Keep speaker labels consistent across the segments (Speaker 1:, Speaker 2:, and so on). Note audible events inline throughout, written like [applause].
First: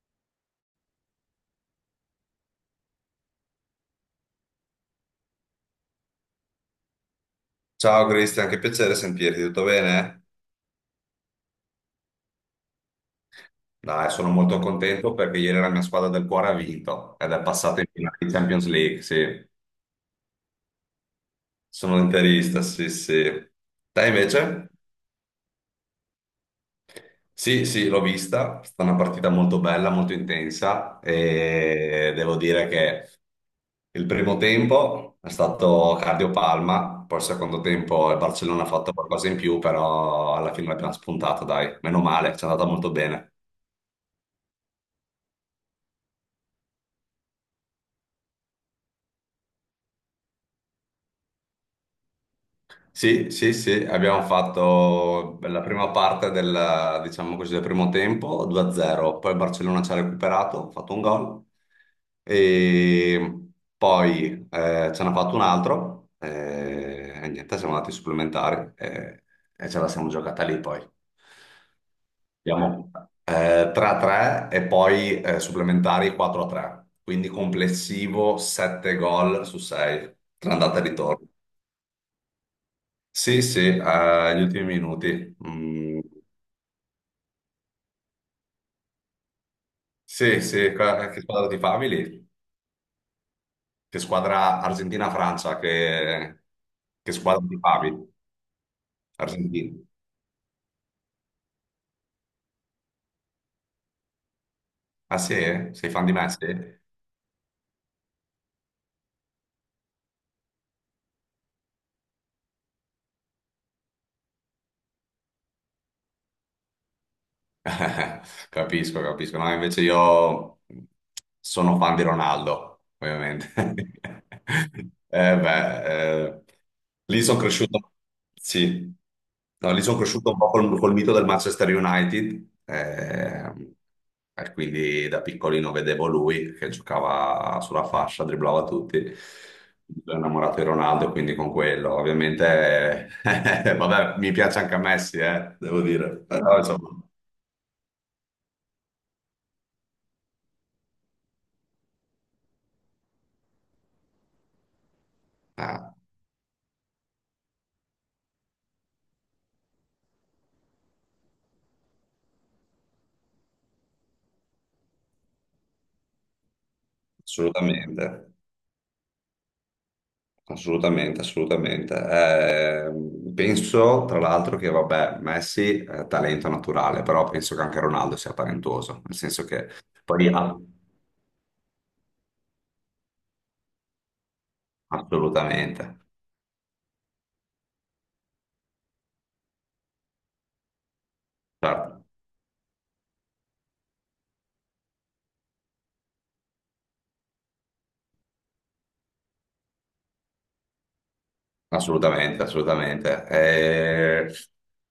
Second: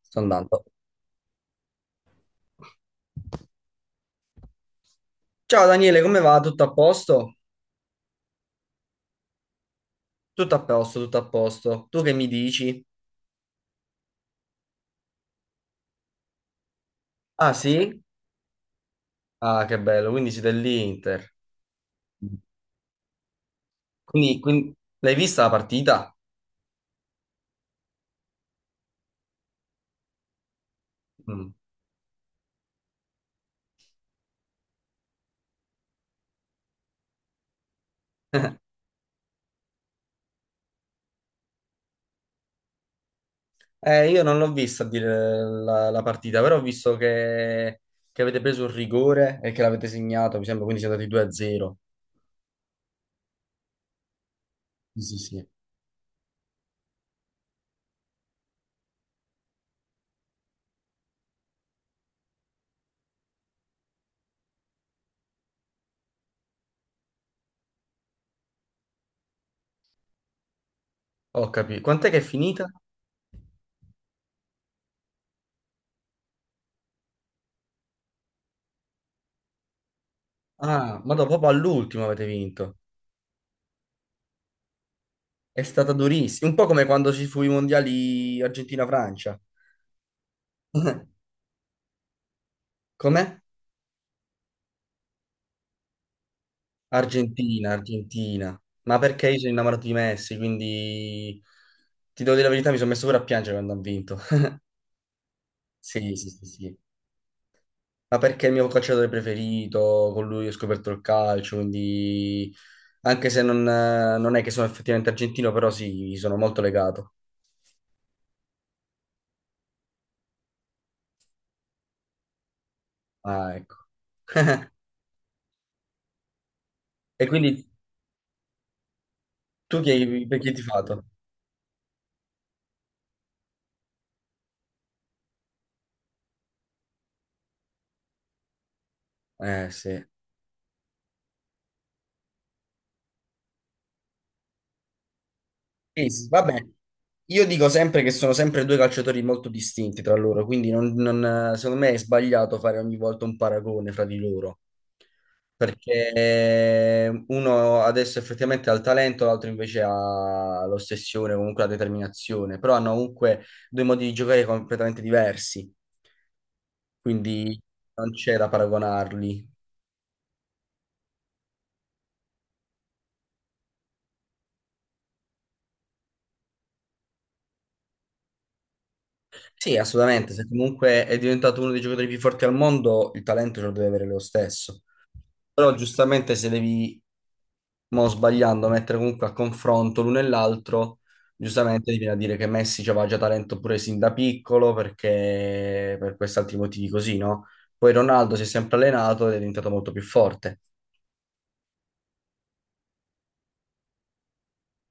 Speaker 1: Sto andando. Ciao Daniele, come va? Tutto a posto?
Speaker 2: Ciao Cristian, che piacere sentirti, tutto bene?
Speaker 1: Tutto a posto, tutto a posto. Tu che mi dici?
Speaker 2: Dai, sono molto contento perché ieri la mia squadra del cuore ha vinto ed è
Speaker 1: Ah
Speaker 2: passata in
Speaker 1: sì?
Speaker 2: finale di Champions League, sì.
Speaker 1: Ah, che bello, quindi siete dell'Inter.
Speaker 2: Sono interista, sì, sì. Te
Speaker 1: Quindi,
Speaker 2: invece?
Speaker 1: quindi- L'hai vista la partita?
Speaker 2: Sì, sì, l'ho vista, è stata una partita molto bella, molto intensa
Speaker 1: Mm.
Speaker 2: e devo dire che il primo tempo è stato cardiopalma, poi il secondo tempo il Barcellona ha fatto qualcosa in più, però alla fine l'abbiamo spuntata, dai, meno male, ci è andata molto bene.
Speaker 1: Io non l'ho vista a dire la partita, però ho visto che avete preso il rigore e che l'avete segnato, mi sembra, quindi siete andati 2-0.
Speaker 2: Sì, sì, sì, abbiamo
Speaker 1: Sì, sì,
Speaker 2: fatto
Speaker 1: sì.
Speaker 2: la prima parte del, diciamo così, del primo tempo 2-0, poi il Barcellona ci ha recuperato, ha fatto un gol e poi ce n'ha fatto un altro e niente, siamo andati ai supplementari e ce la siamo giocata lì poi.
Speaker 1: Ho capito. Quant'è che è finita?
Speaker 2: Abbiamo 3-3 e poi supplementari 4-3, quindi complessivo 7 gol su 6, tra andata e
Speaker 1: Ah, ma
Speaker 2: ritorno.
Speaker 1: dopo proprio all'ultimo avete vinto.
Speaker 2: Sì, sì, agli ultimi minuti.
Speaker 1: È stata
Speaker 2: Mm,
Speaker 1: durissima, un po' come quando ci fu i mondiali Argentina-Francia.
Speaker 2: sì, sì, che
Speaker 1: [laughs]
Speaker 2: squadra ti favi lì?
Speaker 1: Com'è?
Speaker 2: Che squadra Argentina-Francia, che squadra ti
Speaker 1: Argentina,
Speaker 2: favi?
Speaker 1: Argentina. Ma perché io sono
Speaker 2: Argentina.
Speaker 1: innamorato di Messi, quindi ti devo dire la verità, mi sono messo pure a piangere quando ha vinto. [laughs]
Speaker 2: Ah sì? Sei fan di
Speaker 1: Sì, sì, sì,
Speaker 2: Messi?
Speaker 1: sì. Ma perché è il mio calciatore preferito, con lui ho scoperto il calcio, quindi anche se non è che sono effettivamente argentino, però sì, gli sono molto legato.
Speaker 2: [laughs] Capisco, capisco. No, invece io sono fan di Ronaldo, ovviamente.
Speaker 1: Ah, ecco.
Speaker 2: [laughs] Eh beh, lì
Speaker 1: E
Speaker 2: sono
Speaker 1: quindi
Speaker 2: cresciuto, sì. No, lì sono cresciuto un
Speaker 1: per
Speaker 2: po'
Speaker 1: chi hai
Speaker 2: col,
Speaker 1: tifato?
Speaker 2: col mito del Manchester United, e quindi da piccolino vedevo lui che giocava sulla fascia, dribblava tutti.
Speaker 1: Sì.
Speaker 2: Sono innamorato di Ronaldo, quindi con quello, ovviamente, [laughs] vabbè, mi piace anche a Messi, devo
Speaker 1: Sì,
Speaker 2: dire,
Speaker 1: sì, vabbè.
Speaker 2: però insomma.
Speaker 1: Io dico sempre che sono sempre due calciatori molto distinti tra loro, quindi secondo me è sbagliato fare ogni volta un paragone fra di loro,
Speaker 2: Ah,
Speaker 1: perché uno adesso effettivamente ha il talento, l'altro invece ha l'ossessione, comunque la determinazione, però hanno comunque due modi di giocare completamente diversi, quindi
Speaker 2: assolutamente,
Speaker 1: non c'è da paragonarli.
Speaker 2: assolutamente, assolutamente. Penso tra l'altro che, vabbè, Messi è talento naturale, però penso che anche Ronaldo sia talentuoso, nel senso che
Speaker 1: Sì,
Speaker 2: poi
Speaker 1: assolutamente, se comunque è diventato uno dei giocatori più forti al mondo, il talento ce lo deve avere lo stesso. Però
Speaker 2: assolutamente,
Speaker 1: giustamente se devi mo sbagliando a mettere comunque a confronto l'uno e l'altro, giustamente ti
Speaker 2: certo,
Speaker 1: viene a dire che Messi aveva già talento pure sin da piccolo perché per questi altri motivi così, no? Poi Ronaldo si è sempre allenato ed è diventato molto più forte.
Speaker 2: assolutamente, assolutamente. Eh,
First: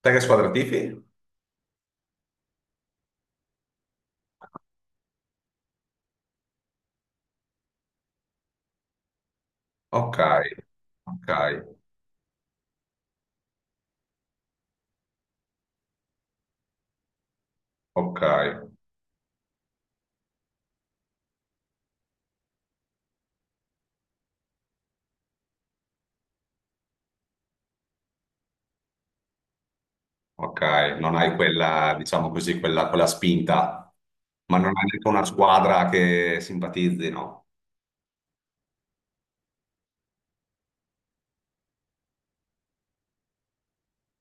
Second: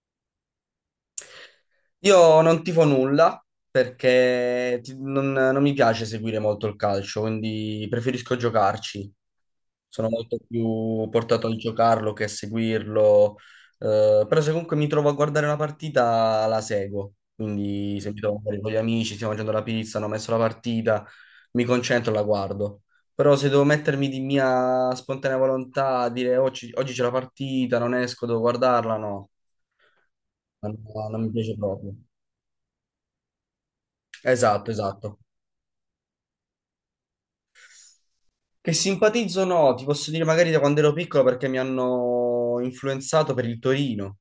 Speaker 2: te che squadra tifi?
Speaker 1: Io non tifo nulla perché non mi piace seguire molto il calcio, quindi preferisco giocarci. Sono
Speaker 2: Ok,
Speaker 1: molto più
Speaker 2: ok,
Speaker 1: portato a giocarlo che a seguirlo, però se comunque mi trovo a guardare una partita la seguo, quindi se mi
Speaker 2: ok,
Speaker 1: trovo magari con gli amici, stiamo mangiando la pizza, hanno messo la partita, mi concentro e la guardo. Però se devo mettermi di mia spontanea volontà a dire "Oh, oggi, oggi c'è la partita, non esco, devo guardarla, no,
Speaker 2: ok,
Speaker 1: non
Speaker 2: non
Speaker 1: non mi
Speaker 2: hai
Speaker 1: piace proprio".
Speaker 2: quella, diciamo così, quella spinta, ma non
Speaker 1: Esatto,
Speaker 2: hai neanche
Speaker 1: esatto.
Speaker 2: una squadra che simpatizzi, no?
Speaker 1: Che simpatizzo no, ti posso dire magari da quando ero piccolo perché mi hanno influenzato per il Torino.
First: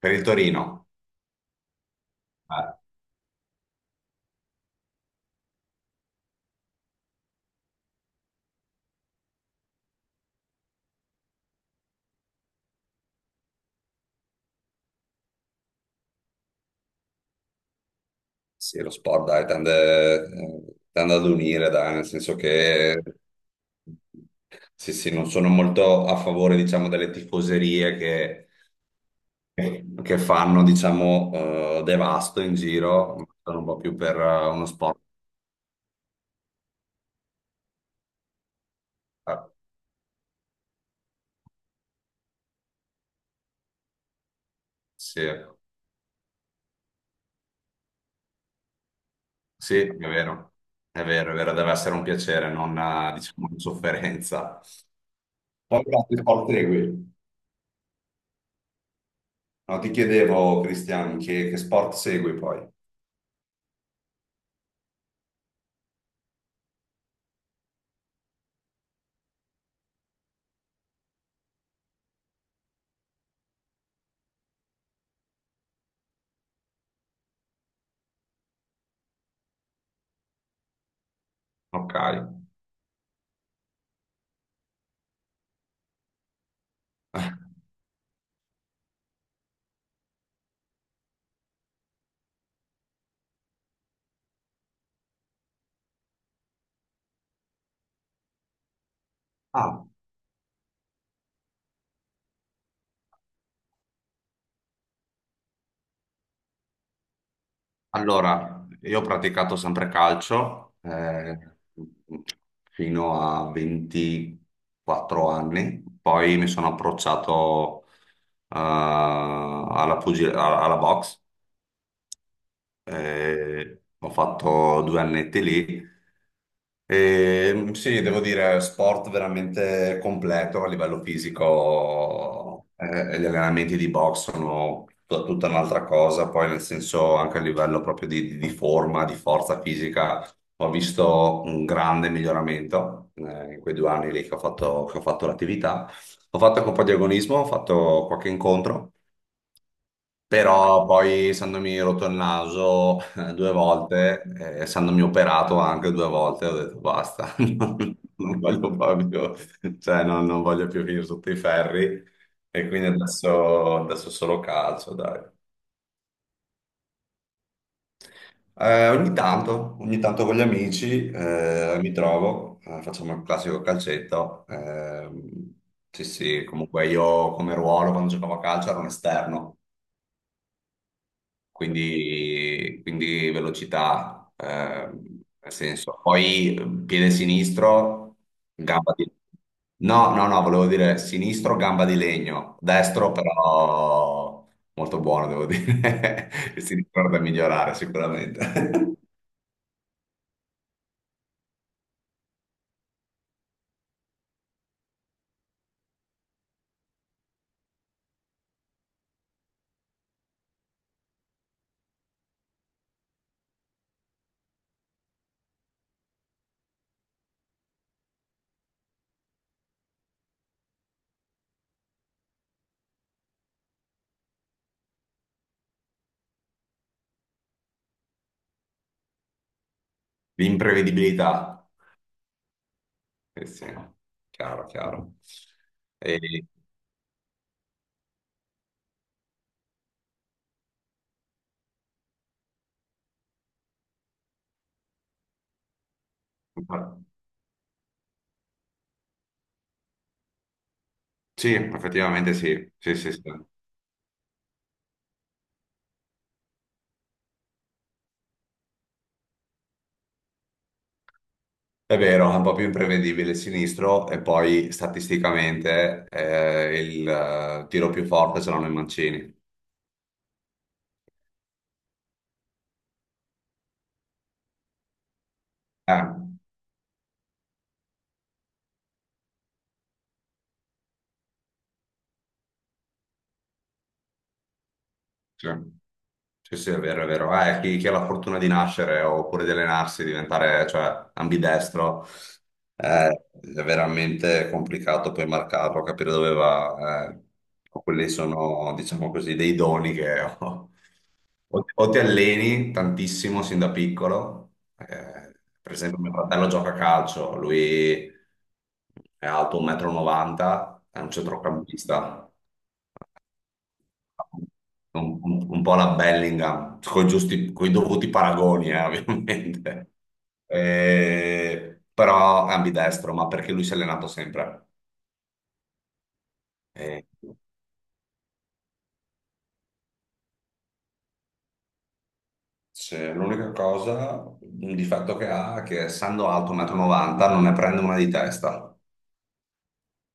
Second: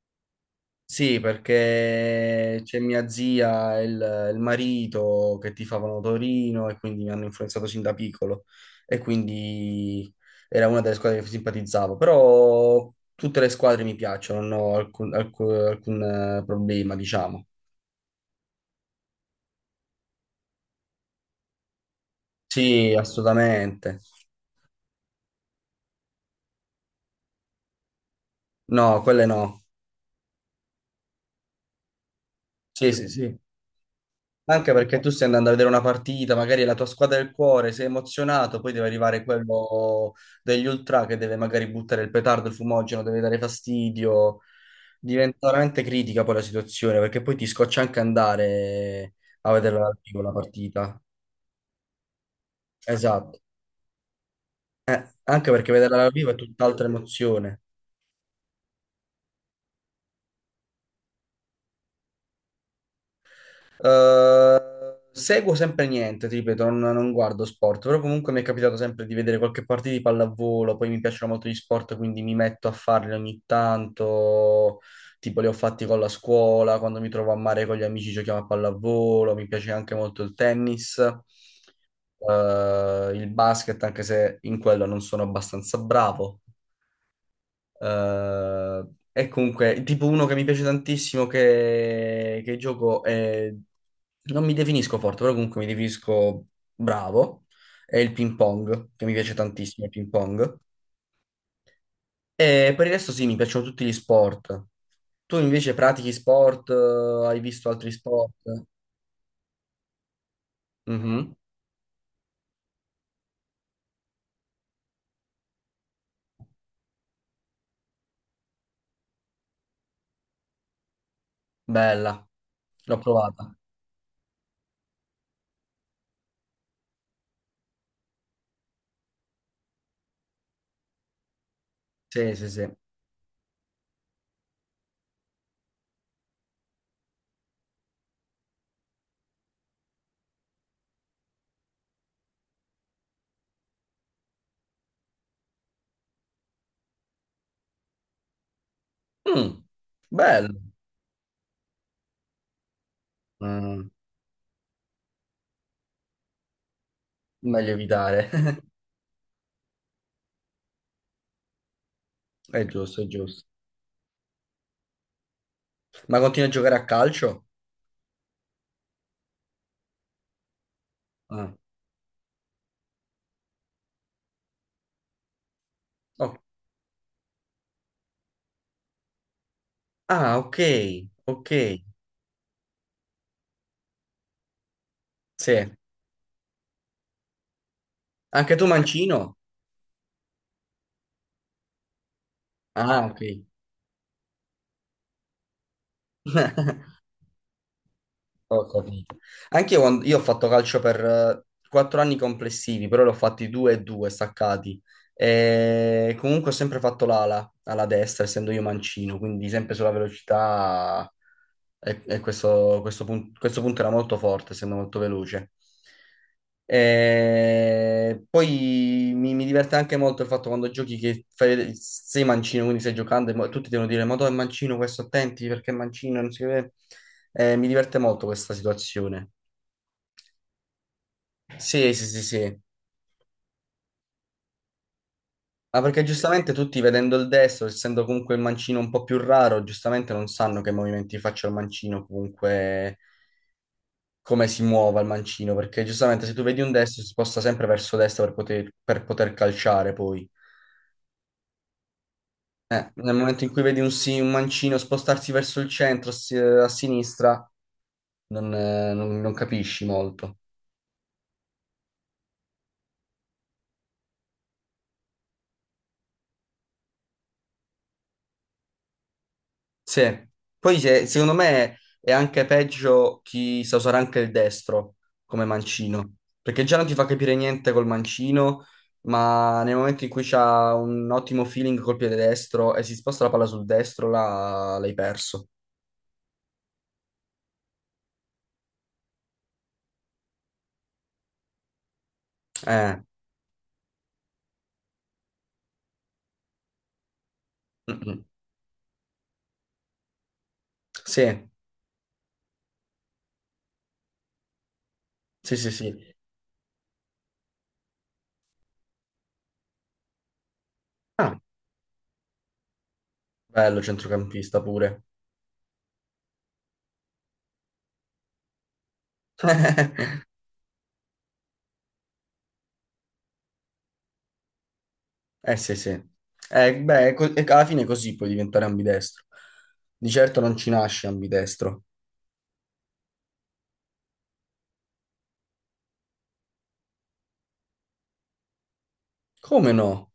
Speaker 2: Per il Torino.
Speaker 1: Sì, perché
Speaker 2: Ah,
Speaker 1: c'è mia zia e il marito che tifavano Torino e quindi mi hanno influenzato sin da piccolo e quindi era una delle squadre che simpatizzavo, però tutte le squadre mi piacciono, non ho alcun problema, diciamo.
Speaker 2: sì, lo sport dai, tende ad unire, dai, nel senso
Speaker 1: Sì,
Speaker 2: che
Speaker 1: assolutamente.
Speaker 2: sì, sì, non sono molto a favore, diciamo, delle tifoserie che,
Speaker 1: No, quelle no.
Speaker 2: che fanno, diciamo, devasto in
Speaker 1: Sì, sì,
Speaker 2: giro, ma
Speaker 1: sì.
Speaker 2: sono un po' più per uno
Speaker 1: Anche perché
Speaker 2: sport.
Speaker 1: tu stai andando a vedere una partita, magari è la tua squadra del cuore, sei emozionato, poi deve arrivare
Speaker 2: Ah,
Speaker 1: quello degli ultra che deve magari buttare il petardo, il fumogeno, deve dare fastidio.
Speaker 2: sì,
Speaker 1: Diventa veramente critica poi la situazione, perché poi ti scoccia anche andare a
Speaker 2: sì,
Speaker 1: vederla
Speaker 2: è
Speaker 1: dal vivo la
Speaker 2: vero,
Speaker 1: partita.
Speaker 2: è vero, è vero, deve essere un piacere, non,
Speaker 1: Esatto.
Speaker 2: diciamo, una sofferenza.
Speaker 1: Anche perché
Speaker 2: Poi che
Speaker 1: vederla dal
Speaker 2: altri
Speaker 1: vivo è
Speaker 2: sport
Speaker 1: tutt'altra
Speaker 2: segui?
Speaker 1: emozione.
Speaker 2: No, ti chiedevo, Cristian, che sport segui poi?
Speaker 1: Eh, Seguo sempre niente, ti ripeto, non guardo sport, però comunque mi è capitato sempre di vedere qualche partita di pallavolo, poi mi piacciono molto gli sport, quindi mi metto a farli ogni tanto, tipo li ho fatti con la scuola, quando mi trovo a mare con gli amici giochiamo a pallavolo, mi piace anche molto il tennis,
Speaker 2: Ok.
Speaker 1: il basket, anche se in quello non sono abbastanza bravo. E comunque, tipo uno che mi piace tantissimo che gioco è... Non mi definisco forte, però comunque mi definisco bravo. È il ping pong, che mi piace
Speaker 2: Ah,
Speaker 1: tantissimo il ping pong. E per il resto sì, mi piacciono tutti gli sport. Tu invece pratichi sport? Hai visto altri sport?
Speaker 2: allora, io ho praticato sempre calcio
Speaker 1: Mhm.
Speaker 2: fino a 24 anni, poi mi sono approcciato alla, alla box
Speaker 1: Bella, l'ho provata.
Speaker 2: ho fatto due annetti lì. E, sì, devo dire, sport veramente completo a livello
Speaker 1: Sì, sì,
Speaker 2: fisico,
Speaker 1: sì.
Speaker 2: gli allenamenti di box sono tutta un'altra cosa, poi nel senso anche a livello proprio di, di forma, di forza fisica, ho visto un grande miglioramento in quei due anni lì che ho fatto l'attività. Ho fatto anche un po' di agonismo, ho fatto qualche incontro.
Speaker 1: Mm, bello.
Speaker 2: Però poi, essendomi rotto il naso due
Speaker 1: Mm,
Speaker 2: volte, essendomi operato anche due volte, ho detto basta, [laughs]
Speaker 1: meglio evitare.
Speaker 2: non
Speaker 1: [laughs]
Speaker 2: voglio proprio, cioè non voglio più finire sotto i ferri.
Speaker 1: È
Speaker 2: E quindi
Speaker 1: giusto, è giusto.
Speaker 2: adesso solo calcio, dai.
Speaker 1: Ma continui a giocare a calcio?
Speaker 2: Ogni tanto con gli amici
Speaker 1: Ah.
Speaker 2: mi trovo, facciamo il classico calcetto. Sì,
Speaker 1: Oh,
Speaker 2: sì, comunque io come ruolo quando giocavo a calcio ero un esterno.
Speaker 1: ah, ok, ok,
Speaker 2: Quindi velocità, nel
Speaker 1: sì.
Speaker 2: senso. Poi piede sinistro,
Speaker 1: Anche tu
Speaker 2: gamba di...
Speaker 1: mancino?
Speaker 2: No, no, no, volevo dire sinistro, gamba di legno,
Speaker 1: Ah,
Speaker 2: destro
Speaker 1: ok,
Speaker 2: però molto buono, devo dire. [laughs] Il sinistro è da migliorare
Speaker 1: ho
Speaker 2: sicuramente.
Speaker 1: capito. Anche io, io ho fatto calcio per 4 anni complessivi, però l'ho fatti due e due staccati. E comunque ho sempre fatto l'ala, alla destra, essendo io mancino, quindi sempre sulla velocità. E questo punto era molto forte, essendo molto veloce. E poi mi diverte anche molto il fatto quando giochi che fai sei mancino, quindi stai giocando e tutti devono dire: Ma tu è mancino, questo attenti perché è mancino, non si vede. Mi diverte molto questa situazione.
Speaker 2: [laughs] L'imprevedibilità.
Speaker 1: Sì, sì, sì, sì.
Speaker 2: Eh sì, chiaro, chiaro.
Speaker 1: Ma perché
Speaker 2: E-
Speaker 1: giustamente tutti vedendo il destro, essendo comunque il mancino un po' più raro, giustamente non sanno che movimenti faccia il mancino comunque come si muova il mancino, perché giustamente se tu vedi un destro si sposta sempre verso destra per poter, calciare poi.
Speaker 2: Sì, effettivamente sì, sì, sì,
Speaker 1: Nel
Speaker 2: sì.
Speaker 1: momento in cui vedi un mancino spostarsi verso il centro, a sinistra, non capisci molto.
Speaker 2: È vero, è un po' più imprevedibile il sinistro e poi statisticamente il tiro più forte ce l'hanno i mancini.
Speaker 1: Sì. Poi secondo me è anche peggio chi sa usare anche il destro come
Speaker 2: Eh.
Speaker 1: mancino, perché già non ti fa capire niente col mancino, ma nel momento in cui c'ha un ottimo feeling col piede destro e si sposta la palla sul destro, là l'hai perso.
Speaker 2: Sì, sì, sì, è vero, è vero. Chi ha la fortuna di nascere oppure di allenarsi, diventare, cioè, ambidestro,
Speaker 1: Eh,
Speaker 2: è veramente complicato poi marcarlo, capire dove va.
Speaker 1: mm,
Speaker 2: Quelli
Speaker 1: mm.
Speaker 2: sono, diciamo così, dei doni che [laughs] ho.
Speaker 1: Sì,
Speaker 2: O ti alleni tantissimo sin da piccolo,
Speaker 1: sì, sì,
Speaker 2: per esempio mio
Speaker 1: sì.
Speaker 2: fratello gioca a calcio, lui è alto 1,90 m, è un
Speaker 1: Ah,
Speaker 2: centrocampista,
Speaker 1: bello centrocampista pure.
Speaker 2: un po' la Bellingham, con giusti, coi dovuti paragoni, [laughs] ovviamente.
Speaker 1: [laughs]
Speaker 2: Però è ambidestro, ma perché lui si è allenato sempre.
Speaker 1: Sì, sì.
Speaker 2: Eh,
Speaker 1: Beh, e alla fine così puoi diventare ambidestro. Di certo non ci nasce ambidestro.
Speaker 2: l'unica cosa, un difetto che ha è che essendo alto 1,90 m non ne prende una di testa.
Speaker 1: Come no?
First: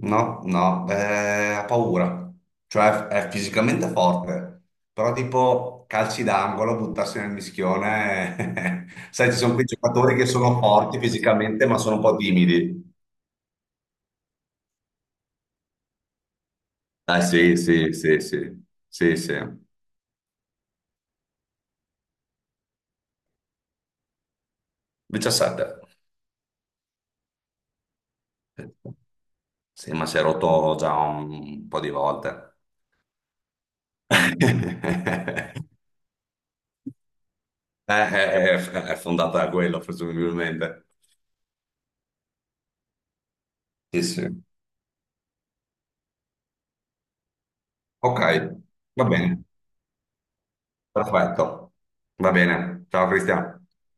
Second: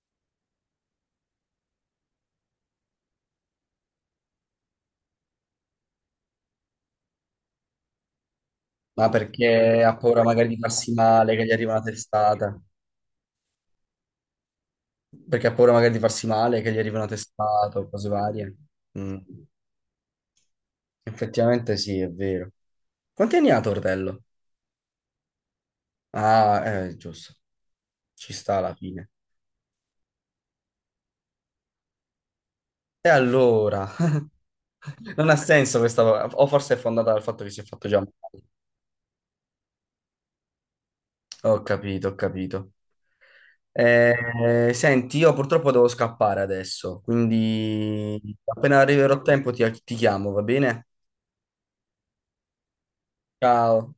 Speaker 2: No, no, ha paura, cioè è fisicamente forte, però tipo calci d'angolo, buttarsi nel mischione,
Speaker 1: Ma
Speaker 2: [laughs] sai, ci sono quei
Speaker 1: perché ha
Speaker 2: giocatori
Speaker 1: paura
Speaker 2: che
Speaker 1: magari di
Speaker 2: sono
Speaker 1: farsi
Speaker 2: forti
Speaker 1: male, che gli
Speaker 2: fisicamente
Speaker 1: arriva
Speaker 2: ma
Speaker 1: una
Speaker 2: sono un po'
Speaker 1: testata.
Speaker 2: timidi.
Speaker 1: Perché ha paura magari di farsi male, che gli arriva una
Speaker 2: Ah sì,
Speaker 1: testata o
Speaker 2: sì,
Speaker 1: cose
Speaker 2: sì, sì,
Speaker 1: varie.
Speaker 2: sì,
Speaker 1: Mm.
Speaker 2: sì,
Speaker 1: Effettivamente sì, è vero. Quanti anni ha Tortello?
Speaker 2: 17.
Speaker 1: Ah, giusto. Ci sta alla fine.
Speaker 2: Sì, ma si è rotto già un po' di volte.
Speaker 1: E allora? Non ha senso
Speaker 2: [laughs]
Speaker 1: questa cosa, o forse è fondata dal fatto che si è fatto già male.
Speaker 2: È fondata da quello, presumibilmente.
Speaker 1: Ho capito, ho capito.
Speaker 2: Sì, sì.
Speaker 1: Senti, io purtroppo devo scappare adesso, quindi
Speaker 2: Ok,
Speaker 1: appena
Speaker 2: va
Speaker 1: arriverò a
Speaker 2: bene.
Speaker 1: tempo ti chiamo, va bene?
Speaker 2: Perfetto, va bene. Ciao Cristian.
Speaker 1: Ciao.